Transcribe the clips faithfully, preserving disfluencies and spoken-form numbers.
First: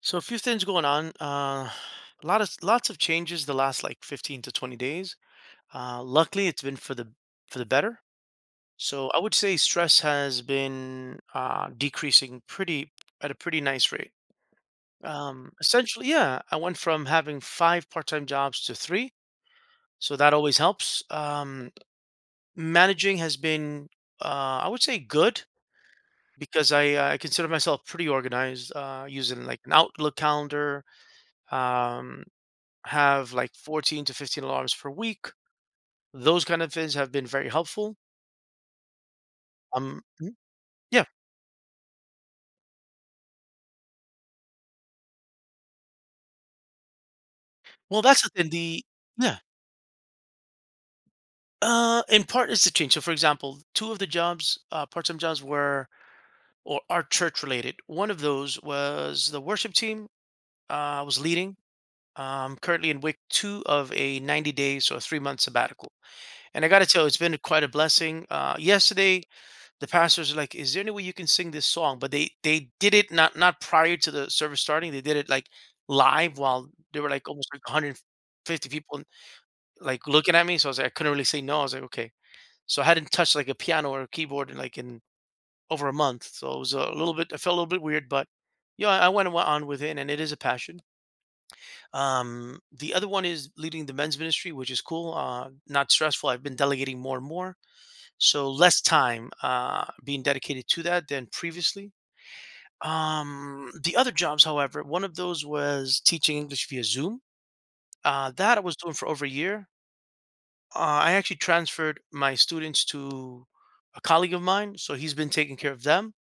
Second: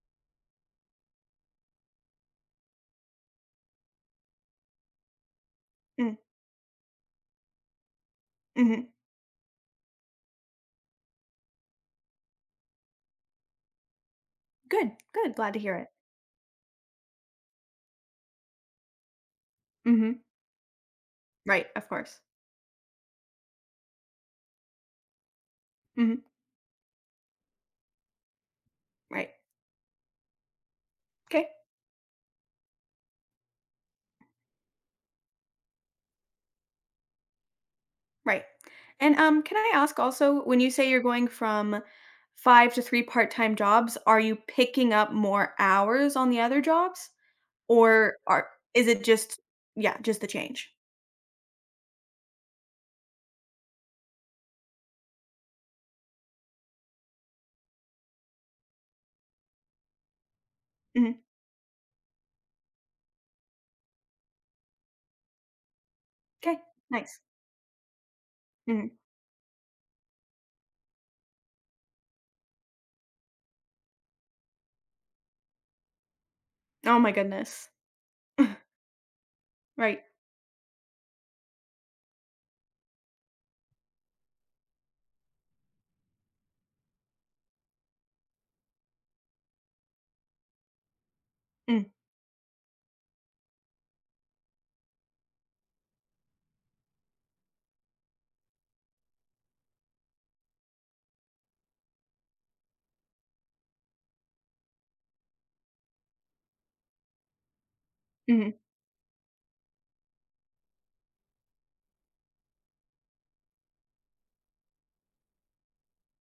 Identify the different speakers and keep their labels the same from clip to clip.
Speaker 1: So a few things going on. Uh, a lot of lots of changes the last like fifteen to twenty days. Uh,
Speaker 2: Mm,
Speaker 1: luckily, it's been for the for the better.
Speaker 2: mhm.
Speaker 1: So I would say stress has been uh, decreasing pretty at a pretty nice rate.
Speaker 2: Good, good,
Speaker 1: Um,
Speaker 2: glad to hear it.
Speaker 1: essentially, yeah, I went from having five part-time jobs to three, so
Speaker 2: Mhm.
Speaker 1: that always helps.
Speaker 2: Right,
Speaker 1: Um,
Speaker 2: of course.
Speaker 1: managing has been, uh, I would say, good
Speaker 2: Mhm.
Speaker 1: because I uh, I consider myself pretty organized, uh,
Speaker 2: Right.
Speaker 1: using like an Outlook calendar.
Speaker 2: Okay.
Speaker 1: Um, have like fourteen to fifteen alarms per week. Those kind of things have been very helpful.
Speaker 2: right. And, um, can I ask
Speaker 1: Um, mhm.
Speaker 2: also, when you say you're
Speaker 1: Yeah.
Speaker 2: going from five to three part-time jobs, are you picking up more hours on the other jobs?
Speaker 1: Well,
Speaker 2: Or
Speaker 1: that's the
Speaker 2: are
Speaker 1: thing. The
Speaker 2: is it
Speaker 1: yeah.
Speaker 2: just, yeah, just the change?
Speaker 1: Uh, in part, it's the change. So, for example, two of the jobs, uh, part-time jobs, were or are church-related. One of those was the worship team. Uh, I was
Speaker 2: Hmm.
Speaker 1: leading. Um, currently in week two of a ninety days or three month sabbatical,
Speaker 2: Okay.
Speaker 1: and I got to tell you, it's
Speaker 2: nice.
Speaker 1: been quite a blessing. Uh,
Speaker 2: Mhm.
Speaker 1: yesterday, the pastors are like, "Is there any way you can sing this song?" But they they did it not not prior to the service starting. They did it like live while
Speaker 2: Oh
Speaker 1: there were
Speaker 2: my
Speaker 1: like almost like
Speaker 2: goodness.
Speaker 1: one hundred fifty people
Speaker 2: Right.
Speaker 1: like looking at me. So I was like, I couldn't really say no. I was like, okay. So I hadn't touched like a piano or a keyboard in like in over a month. So it was a little bit. I felt a little bit weird, but yeah, I I went on with it, and it is a passion.
Speaker 2: Mm,
Speaker 1: Um, the other one is leading the men's ministry, which is cool. Uh, not stressful. I've been delegating more and more, so less time uh, being dedicated to that than previously. Um, the other jobs, however, one of those was teaching English via Zoom. Uh,
Speaker 2: mhm,
Speaker 1: that I was doing for over a year. Uh, I actually transferred my students to a colleague of mine, so he's been taking care of them.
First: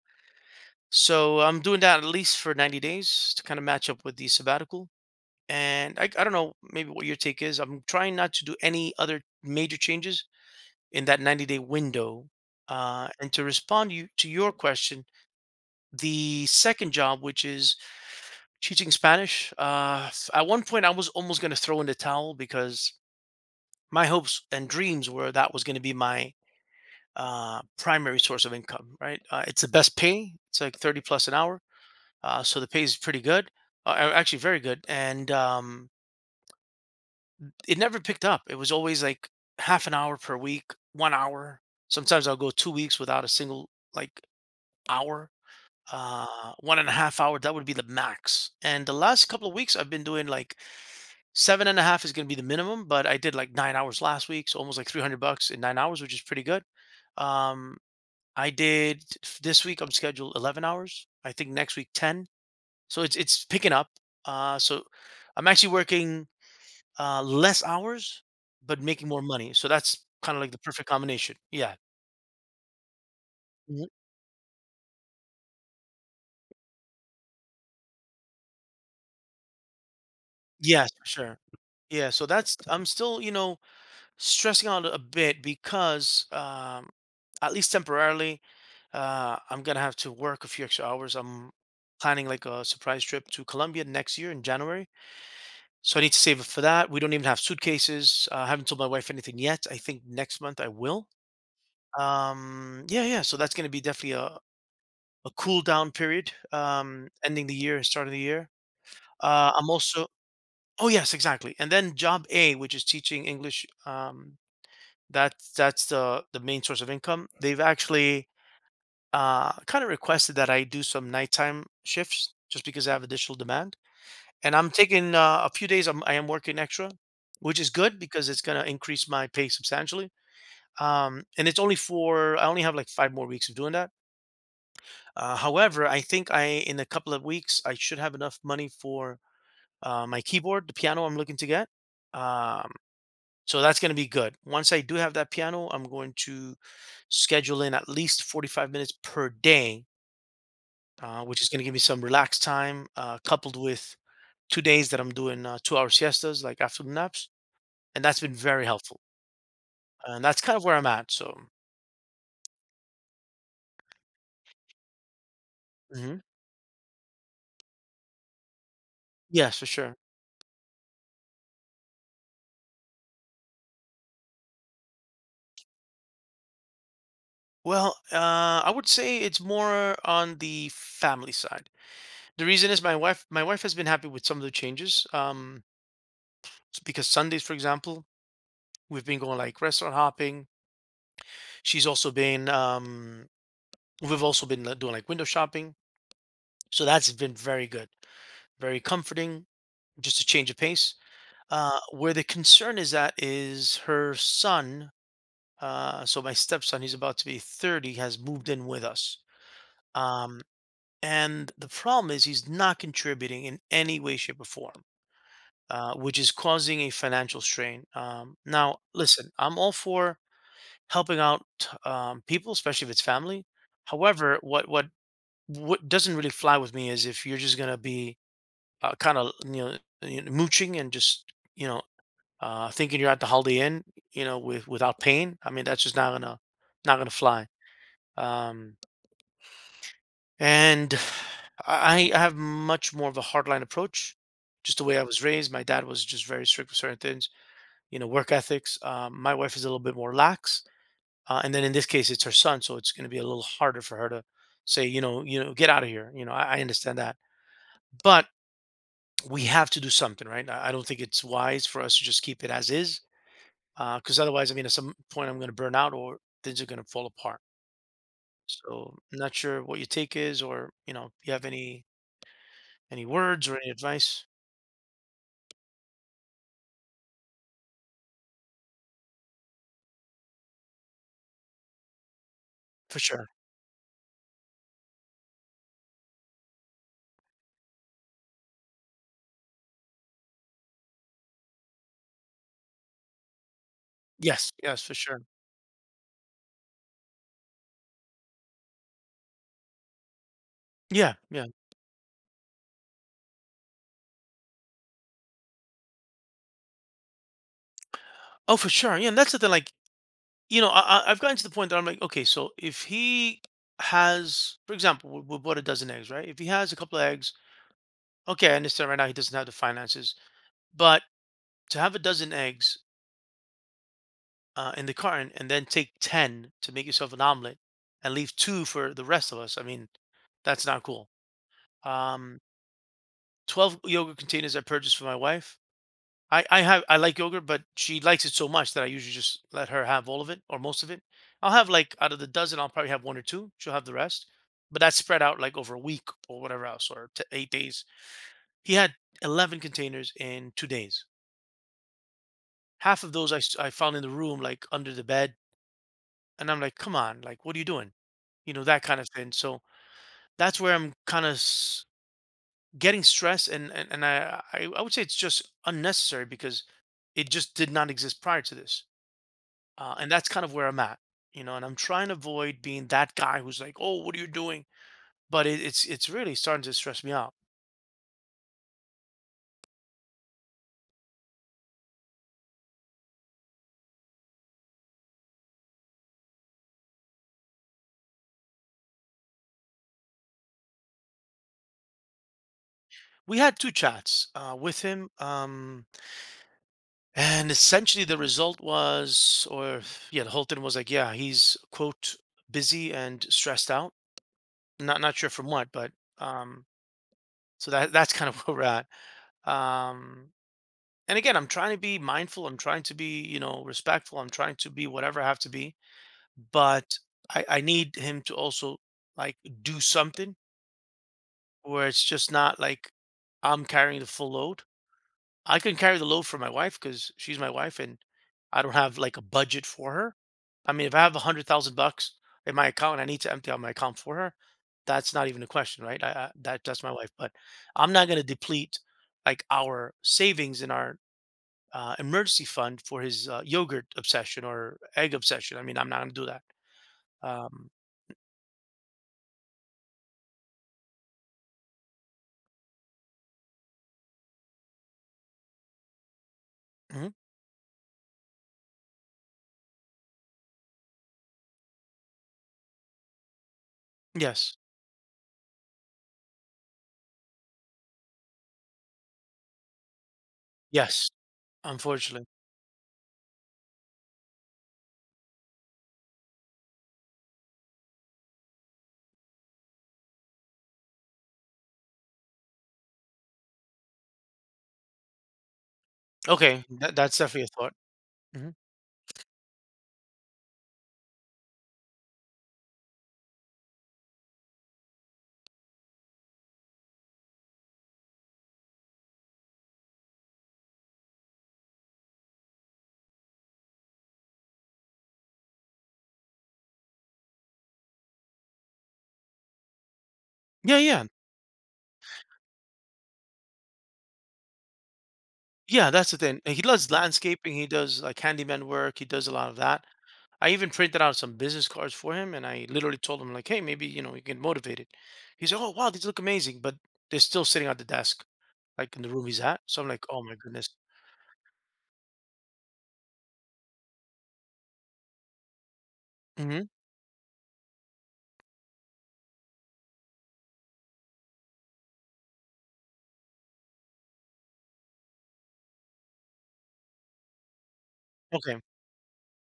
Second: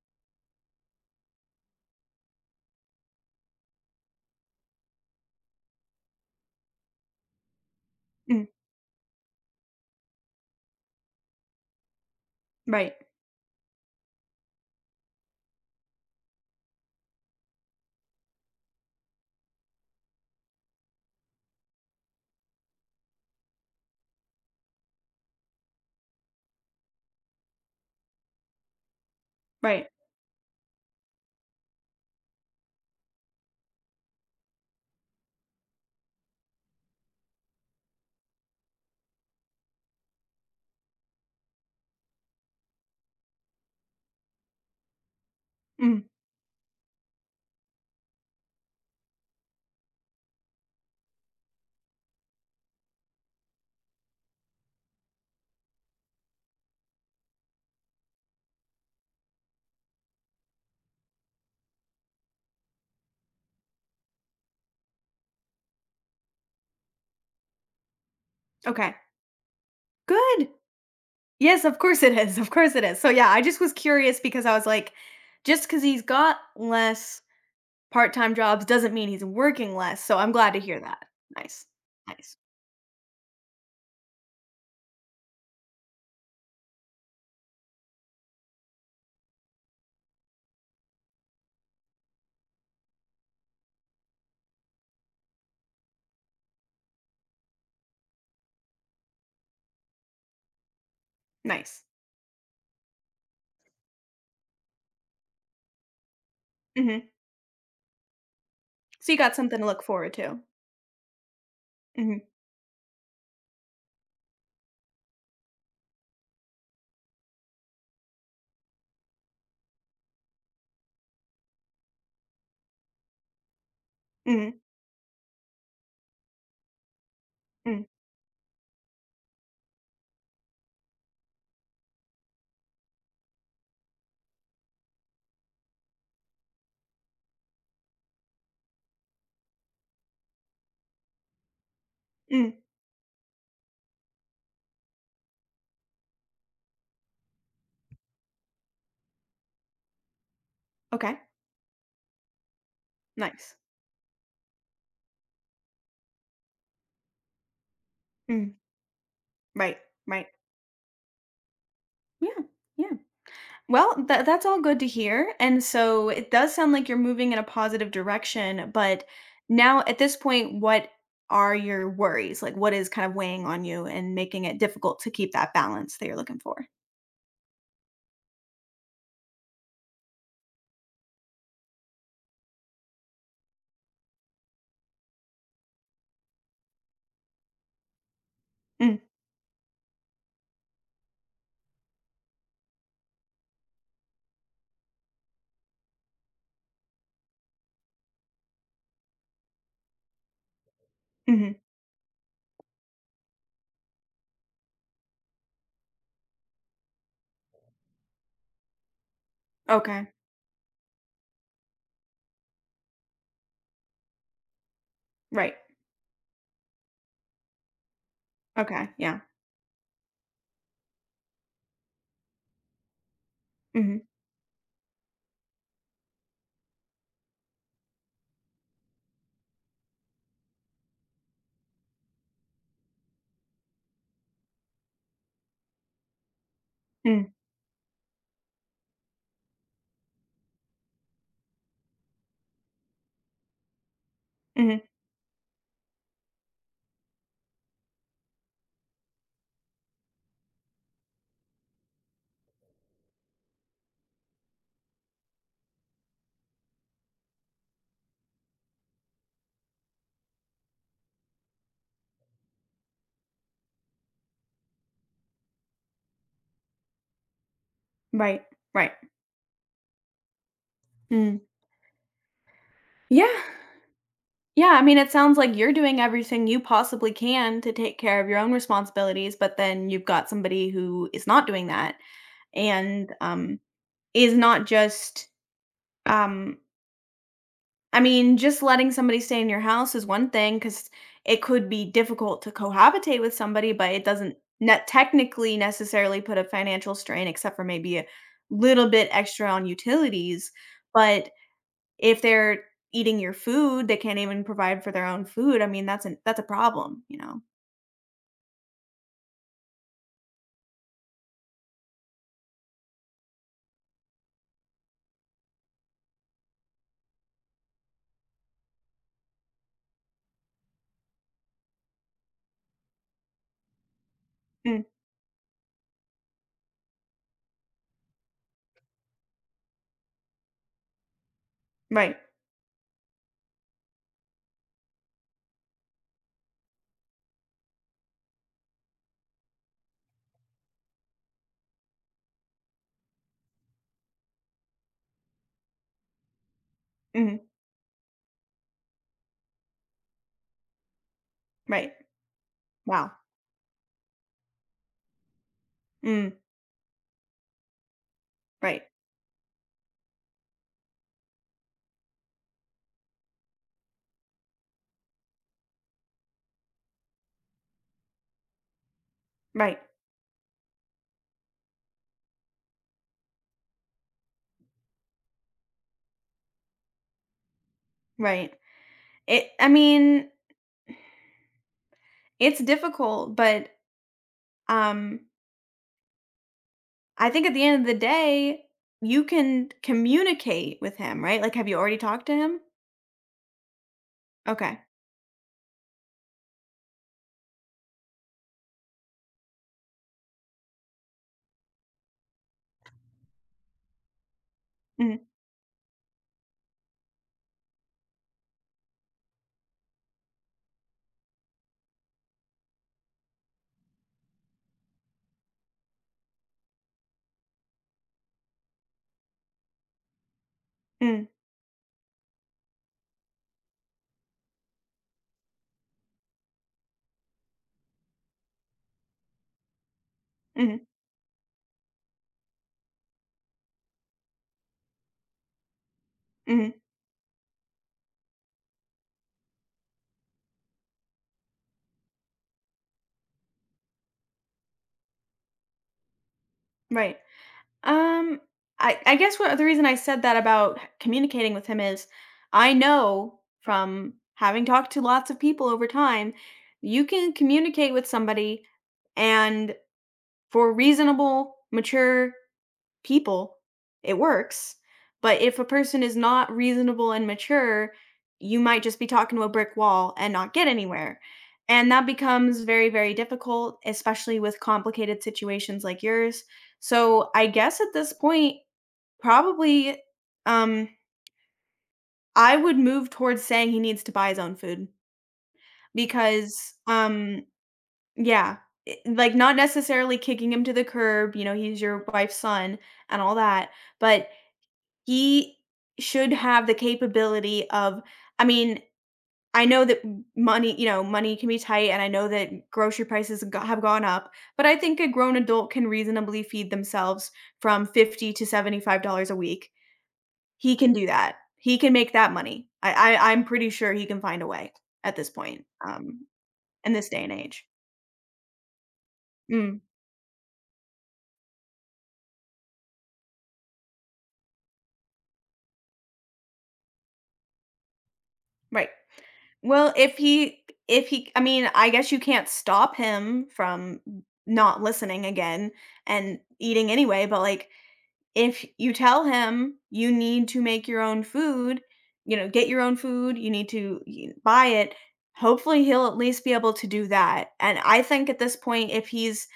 Speaker 1: So I'm doing that at least for ninety days to kind of match up with the sabbatical. And I, I don't know maybe what your take is. I'm trying not to
Speaker 2: mm.
Speaker 1: do any other major changes in that ninety day window.
Speaker 2: Right,
Speaker 1: Uh, and to respond you, to your question, the second job, which is teaching Spanish, uh, at one point, I was almost gonna throw in the towel because my hopes and dreams were that was gonna be my, uh, primary source of income, right? Uh, it's the
Speaker 2: right.
Speaker 1: best pay. It's like thirty plus an hour, uh, so the pay is pretty good, uh, a actually very good, and, um, it never picked up. It was always, like, half an hour per week, one hour. Sometimes I'll go two weeks without a single, like, hour,
Speaker 2: Mm,
Speaker 1: uh, one and a half hour, that would be the max, and the last couple of weeks, I've been doing, like, seven and a half is going to be the minimum, but I did like nine hours last week, so almost like three hundred bucks in nine hours, which is pretty good. Um, I did f- this week, I'm scheduled eleven hours. I think next week ten. So it's it's picking up. Uh, so I'm actually working uh, less hours, but
Speaker 2: okay.
Speaker 1: making more money. So that's kind of
Speaker 2: Good!
Speaker 1: like the perfect combination.
Speaker 2: Yes,
Speaker 1: Yeah.
Speaker 2: of course it is, of course it is. So, yeah, I just was
Speaker 1: Mhm.
Speaker 2: curious because I was like, just because 'cause he's got less part-time jobs doesn't mean he's working less, so I'm glad to hear
Speaker 1: Yes,
Speaker 2: that.
Speaker 1: for sure.
Speaker 2: Nice,
Speaker 1: Yeah. So
Speaker 2: nice,
Speaker 1: that's, I'm still, you know, stressing out a bit because um, at least temporarily, uh, I'm gonna have to work a few extra hours. I'm planning like a surprise trip to Colombia next year in January, so I need to save up for that. We don't even have suitcases. uh, I haven't told my wife anything yet. I think next month I will.
Speaker 2: nice.
Speaker 1: Um, yeah, yeah, so that's gonna be definitely a, a cool down period,
Speaker 2: Mhm.
Speaker 1: um, ending the year and starting the year.
Speaker 2: So you got
Speaker 1: Uh,
Speaker 2: something to
Speaker 1: I'm
Speaker 2: look
Speaker 1: also
Speaker 2: forward to.
Speaker 1: Oh yes, exactly. And then
Speaker 2: Mhm,
Speaker 1: job A, which is teaching English, um, that's that's the the main source of income. They've actually uh, kind of requested that I do some nighttime shifts just because I have additional demand. And
Speaker 2: mhm,
Speaker 1: I'm taking uh, a few days. I'm, I am working extra, which is
Speaker 2: mm,
Speaker 1: good because it's going to increase my pay substantially. Um, and it's only for, I only have like five more weeks of doing that. Uh, however, I think I in a couple of weeks I should have enough money for uh, my keyboard, the piano I'm looking to get.
Speaker 2: mm.
Speaker 1: Um, So that's going to be good. Once I do have that piano, I'm going to schedule in at least forty-five minutes per day,
Speaker 2: Okay,
Speaker 1: uh, which is going to give me some relaxed time, uh,
Speaker 2: nice.
Speaker 1: coupled with two days that I'm doing uh, two hour siestas, like afternoon naps. And that's been
Speaker 2: Mm,
Speaker 1: very helpful.
Speaker 2: right,
Speaker 1: And
Speaker 2: right.
Speaker 1: that's kind of where I'm at. So,
Speaker 2: Yeah, yeah. Well, tha that's all good to hear, and so
Speaker 1: mhm,
Speaker 2: it does sound like you're moving in a positive direction, but
Speaker 1: yes, for
Speaker 2: now
Speaker 1: sure.
Speaker 2: at this point, what are your worries? Like, what is kind of weighing on you and making it difficult to keep that balance that you're looking for?
Speaker 1: Well, uh, I would say it's more on the family side. The reason is my wife. My wife has been happy with some of the changes. Um, s- because Sundays, for example,
Speaker 2: Mm,
Speaker 1: we've been going like restaurant hopping. She's also been um We've also been uh, doing like window shopping. So that's been very good. Very comforting, just a change of pace.
Speaker 2: mhm,
Speaker 1: Uh where the concern is at is her son. Uh so my stepson, he's about to be thirty, has moved in with us.
Speaker 2: okay,
Speaker 1: Um and the problem is he's not contributing in any way, shape, or form,
Speaker 2: right,
Speaker 1: uh, which is causing a financial strain. Um, now,
Speaker 2: okay, yeah,
Speaker 1: listen, I'm all for helping out um, people, especially if it's family.
Speaker 2: mhm,
Speaker 1: However, what what what doesn't really fly with me is if you're just gonna be uh, kind of, you know, you know, mooching and just, you know, uh, thinking you're at the Holiday Inn, you know, with without pain. I mean, that's just not gonna not gonna
Speaker 2: mm,
Speaker 1: fly. Um, and I, I have much more of a hardline approach, just
Speaker 2: mhm,
Speaker 1: the way I was raised. My dad was just very strict with certain things, you know, work ethics. Um, my wife is a little bit more lax, uh, and then in this case, it's her son, so it's gonna be a little harder for her to say, you know, you know, get out of here. You know, I, I understand that, but we have to do something, right? I I don't think it's wise for us to just keep it as is, because otherwise, I mean, at some point, I'm going to burn out or things are going to fall apart.
Speaker 2: right, right,
Speaker 1: So, I'm not sure what your take is, or you know, you
Speaker 2: mm.
Speaker 1: have any any
Speaker 2: Yeah,
Speaker 1: words or any advice
Speaker 2: yeah, I mean, it sounds like you're doing everything you possibly can to take care of your own responsibilities, but then you've got somebody who is not doing that,
Speaker 1: for
Speaker 2: and,
Speaker 1: sure.
Speaker 2: um is not just, um I mean, just letting somebody stay in your house is one thing because it could be difficult to cohabitate with somebody, but it doesn't
Speaker 1: Yes, yes,
Speaker 2: net
Speaker 1: for sure.
Speaker 2: technically necessarily put a financial strain except for maybe a little bit extra on utilities.
Speaker 1: Yeah,
Speaker 2: But
Speaker 1: yeah.
Speaker 2: if they're eating your food, they can't even provide for their own food. I mean, that's an that's a problem, you know?
Speaker 1: Oh, for sure. Yeah, and that's the thing. Like, you know, I, I- I've gotten to the point that I'm like, okay, so if he has, for example, we, we bought a dozen eggs, right? If he has a couple of eggs, okay, I understand right now he doesn't have the finances, but to have a dozen eggs uh,
Speaker 2: Mm,
Speaker 1: in the carton and then take ten to make yourself an omelet and leave two for the rest of us. I mean, that's not cool.
Speaker 2: right.
Speaker 1: Um, twelve yogurt containers I purchased for my wife. I, I have I like yogurt, but she likes it so much that I usually just let her have all of it or most of it. I'll have like out of the dozen, I'll probably have one or two. She'll have the rest, but that's spread out like over a week or whatever else, or t-
Speaker 2: Mhm.
Speaker 1: eight days. He had eleven containers in two days.
Speaker 2: Right.
Speaker 1: Half
Speaker 2: Wow.
Speaker 1: of those I, s- I found in the room, like under the bed.
Speaker 2: Mm,
Speaker 1: And I'm like, "Come on, like, what are you doing?" You know,
Speaker 2: right.
Speaker 1: that kind of thing. So that's where I'm kind of s- getting stressed, and and and I, I I would say it's just unnecessary because it just did not exist prior to this,
Speaker 2: Right.
Speaker 1: uh, and that's kind of where I'm at, you know. And I'm trying to avoid being that guy who's like, "Oh, what are you doing?" But it, it's it's really starting to stress me out.
Speaker 2: Right. It I mean, it's difficult, but Um, I think at the end of the day, you can communicate with him, right? Like, have you already talked to him?
Speaker 1: We had two chats uh,
Speaker 2: Okay.
Speaker 1: with him, um, and essentially the result was, or yeah, the whole thing was like, yeah, he's quote busy and stressed out. Not not
Speaker 2: Mhm,
Speaker 1: sure from what, but um, so that that's kind of where we're at. Um, and again, I'm trying to be mindful. I'm trying to be, you know, respectful. I'm trying to be whatever I have to be, but I, I need him to also like do something
Speaker 2: mhm,
Speaker 1: where it's just not like I'm carrying the full load. I can carry the load for my wife because she's my wife and I don't have like a budget for her. I
Speaker 2: mhm,
Speaker 1: mean, if I have a hundred thousand bucks in my account and I need to empty out my account for her, that's not even a question, right? I, I, that
Speaker 2: mhm,
Speaker 1: that's my wife, but I'm not going to deplete like our savings in our uh, emergency fund for his uh, yogurt obsession or egg obsession. I mean, I'm not going to do that.
Speaker 2: right.
Speaker 1: Um,
Speaker 2: Um, I I guess what the reason I said that about h- communicating with him is I know from having talked to lots of people over time, you
Speaker 1: mhm.
Speaker 2: can communicate with somebody and for reasonable, mature people, it
Speaker 1: Yes,
Speaker 2: works. But if a person is not reasonable and mature, you might just be talking to a brick wall and not get
Speaker 1: yes,
Speaker 2: anywhere. And that
Speaker 1: unfortunately.
Speaker 2: becomes very, very difficult, especially with complicated situations like yours. So I guess at this point, probably um I would move towards saying he needs to buy his own food
Speaker 1: Okay,
Speaker 2: because
Speaker 1: that, that's
Speaker 2: um
Speaker 1: definitely a thought. Hmm.
Speaker 2: yeah, it- like not necessarily kicking him to the curb, you know, he's your wife's son and all that, but He should have the capability of I mean, I know that m money you know, money can be tight, and I know that grocery prices go have gone up, but I think a grown adult can reasonably feed themselves from fifty to seventy-five dollars a week. He
Speaker 1: Yeah,
Speaker 2: can
Speaker 1: yeah.
Speaker 2: do that. He can make that money. I I I'm pretty sure he can find a way at this point,
Speaker 1: Yeah, that's the
Speaker 2: um,
Speaker 1: thing. He does
Speaker 2: in this day and
Speaker 1: landscaping.
Speaker 2: age.
Speaker 1: He does like handyman work. He does a lot of
Speaker 2: Mm,
Speaker 1: that. I even printed out some business cards for him, and I literally told him like, "Hey, maybe you know you get motivated." He's like, "Oh wow, these look amazing," but they're still sitting at the desk,
Speaker 2: right.
Speaker 1: like in the room he's at. So I'm
Speaker 2: Well,
Speaker 1: like,
Speaker 2: if
Speaker 1: "Oh my
Speaker 2: he
Speaker 1: goodness."
Speaker 2: if he I mean, I guess you can't stop him from not listening again and
Speaker 1: Hmm.
Speaker 2: eating anyway, but, like, if you tell him you need to make your own food, you know, get your own food, you need to y buy it, hopefully he'll at least be able to do that, and I think at this
Speaker 1: Okay.
Speaker 2: point, if he's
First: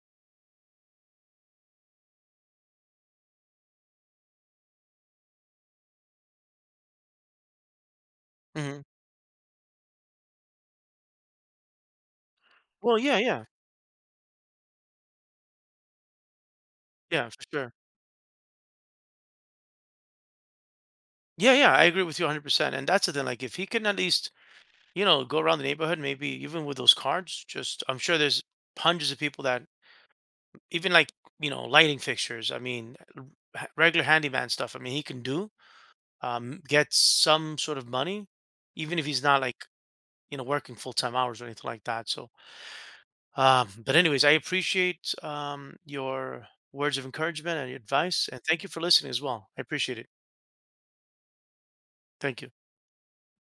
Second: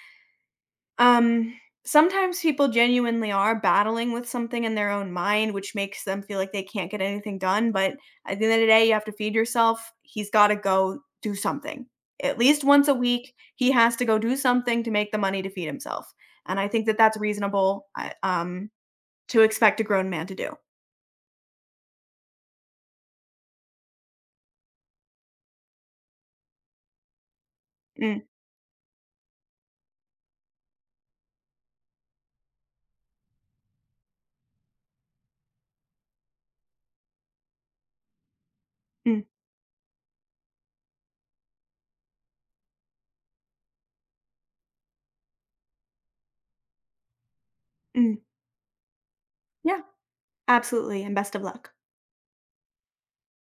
Speaker 2: um, sometimes people genuinely are battling with something in their own mind, which makes them feel like they can't get anything done. But at the end of the
Speaker 1: Hmm.
Speaker 2: day, you have to feed yourself. He's got to go do something. At least once a
Speaker 1: Well, yeah,
Speaker 2: week,
Speaker 1: yeah,
Speaker 2: he has to go do something to make the money to feed himself. And I think that that's
Speaker 1: yeah, for sure.
Speaker 2: reasonable uh, um, to expect a grown man to do.
Speaker 1: Yeah, yeah, I agree with you one hundred percent. And that's the thing. Like, if he can at least, you know, go around the neighborhood, maybe even with those cards, just I'm sure
Speaker 2: Mm,
Speaker 1: there's hundreds of people that even like, you know, lighting fixtures. I mean, r- ha- regular handyman stuff, I mean he can do. Um get some sort of money, even if he's
Speaker 2: mm,
Speaker 1: not like, you know, working full-time hours or anything like that. So um but anyways, I appreciate, um your words of encouragement and your
Speaker 2: mm.
Speaker 1: advice, and thank you for listening as well. I
Speaker 2: Yeah,
Speaker 1: appreciate it.
Speaker 2: absolutely. And best of luck.
Speaker 1: Thank you.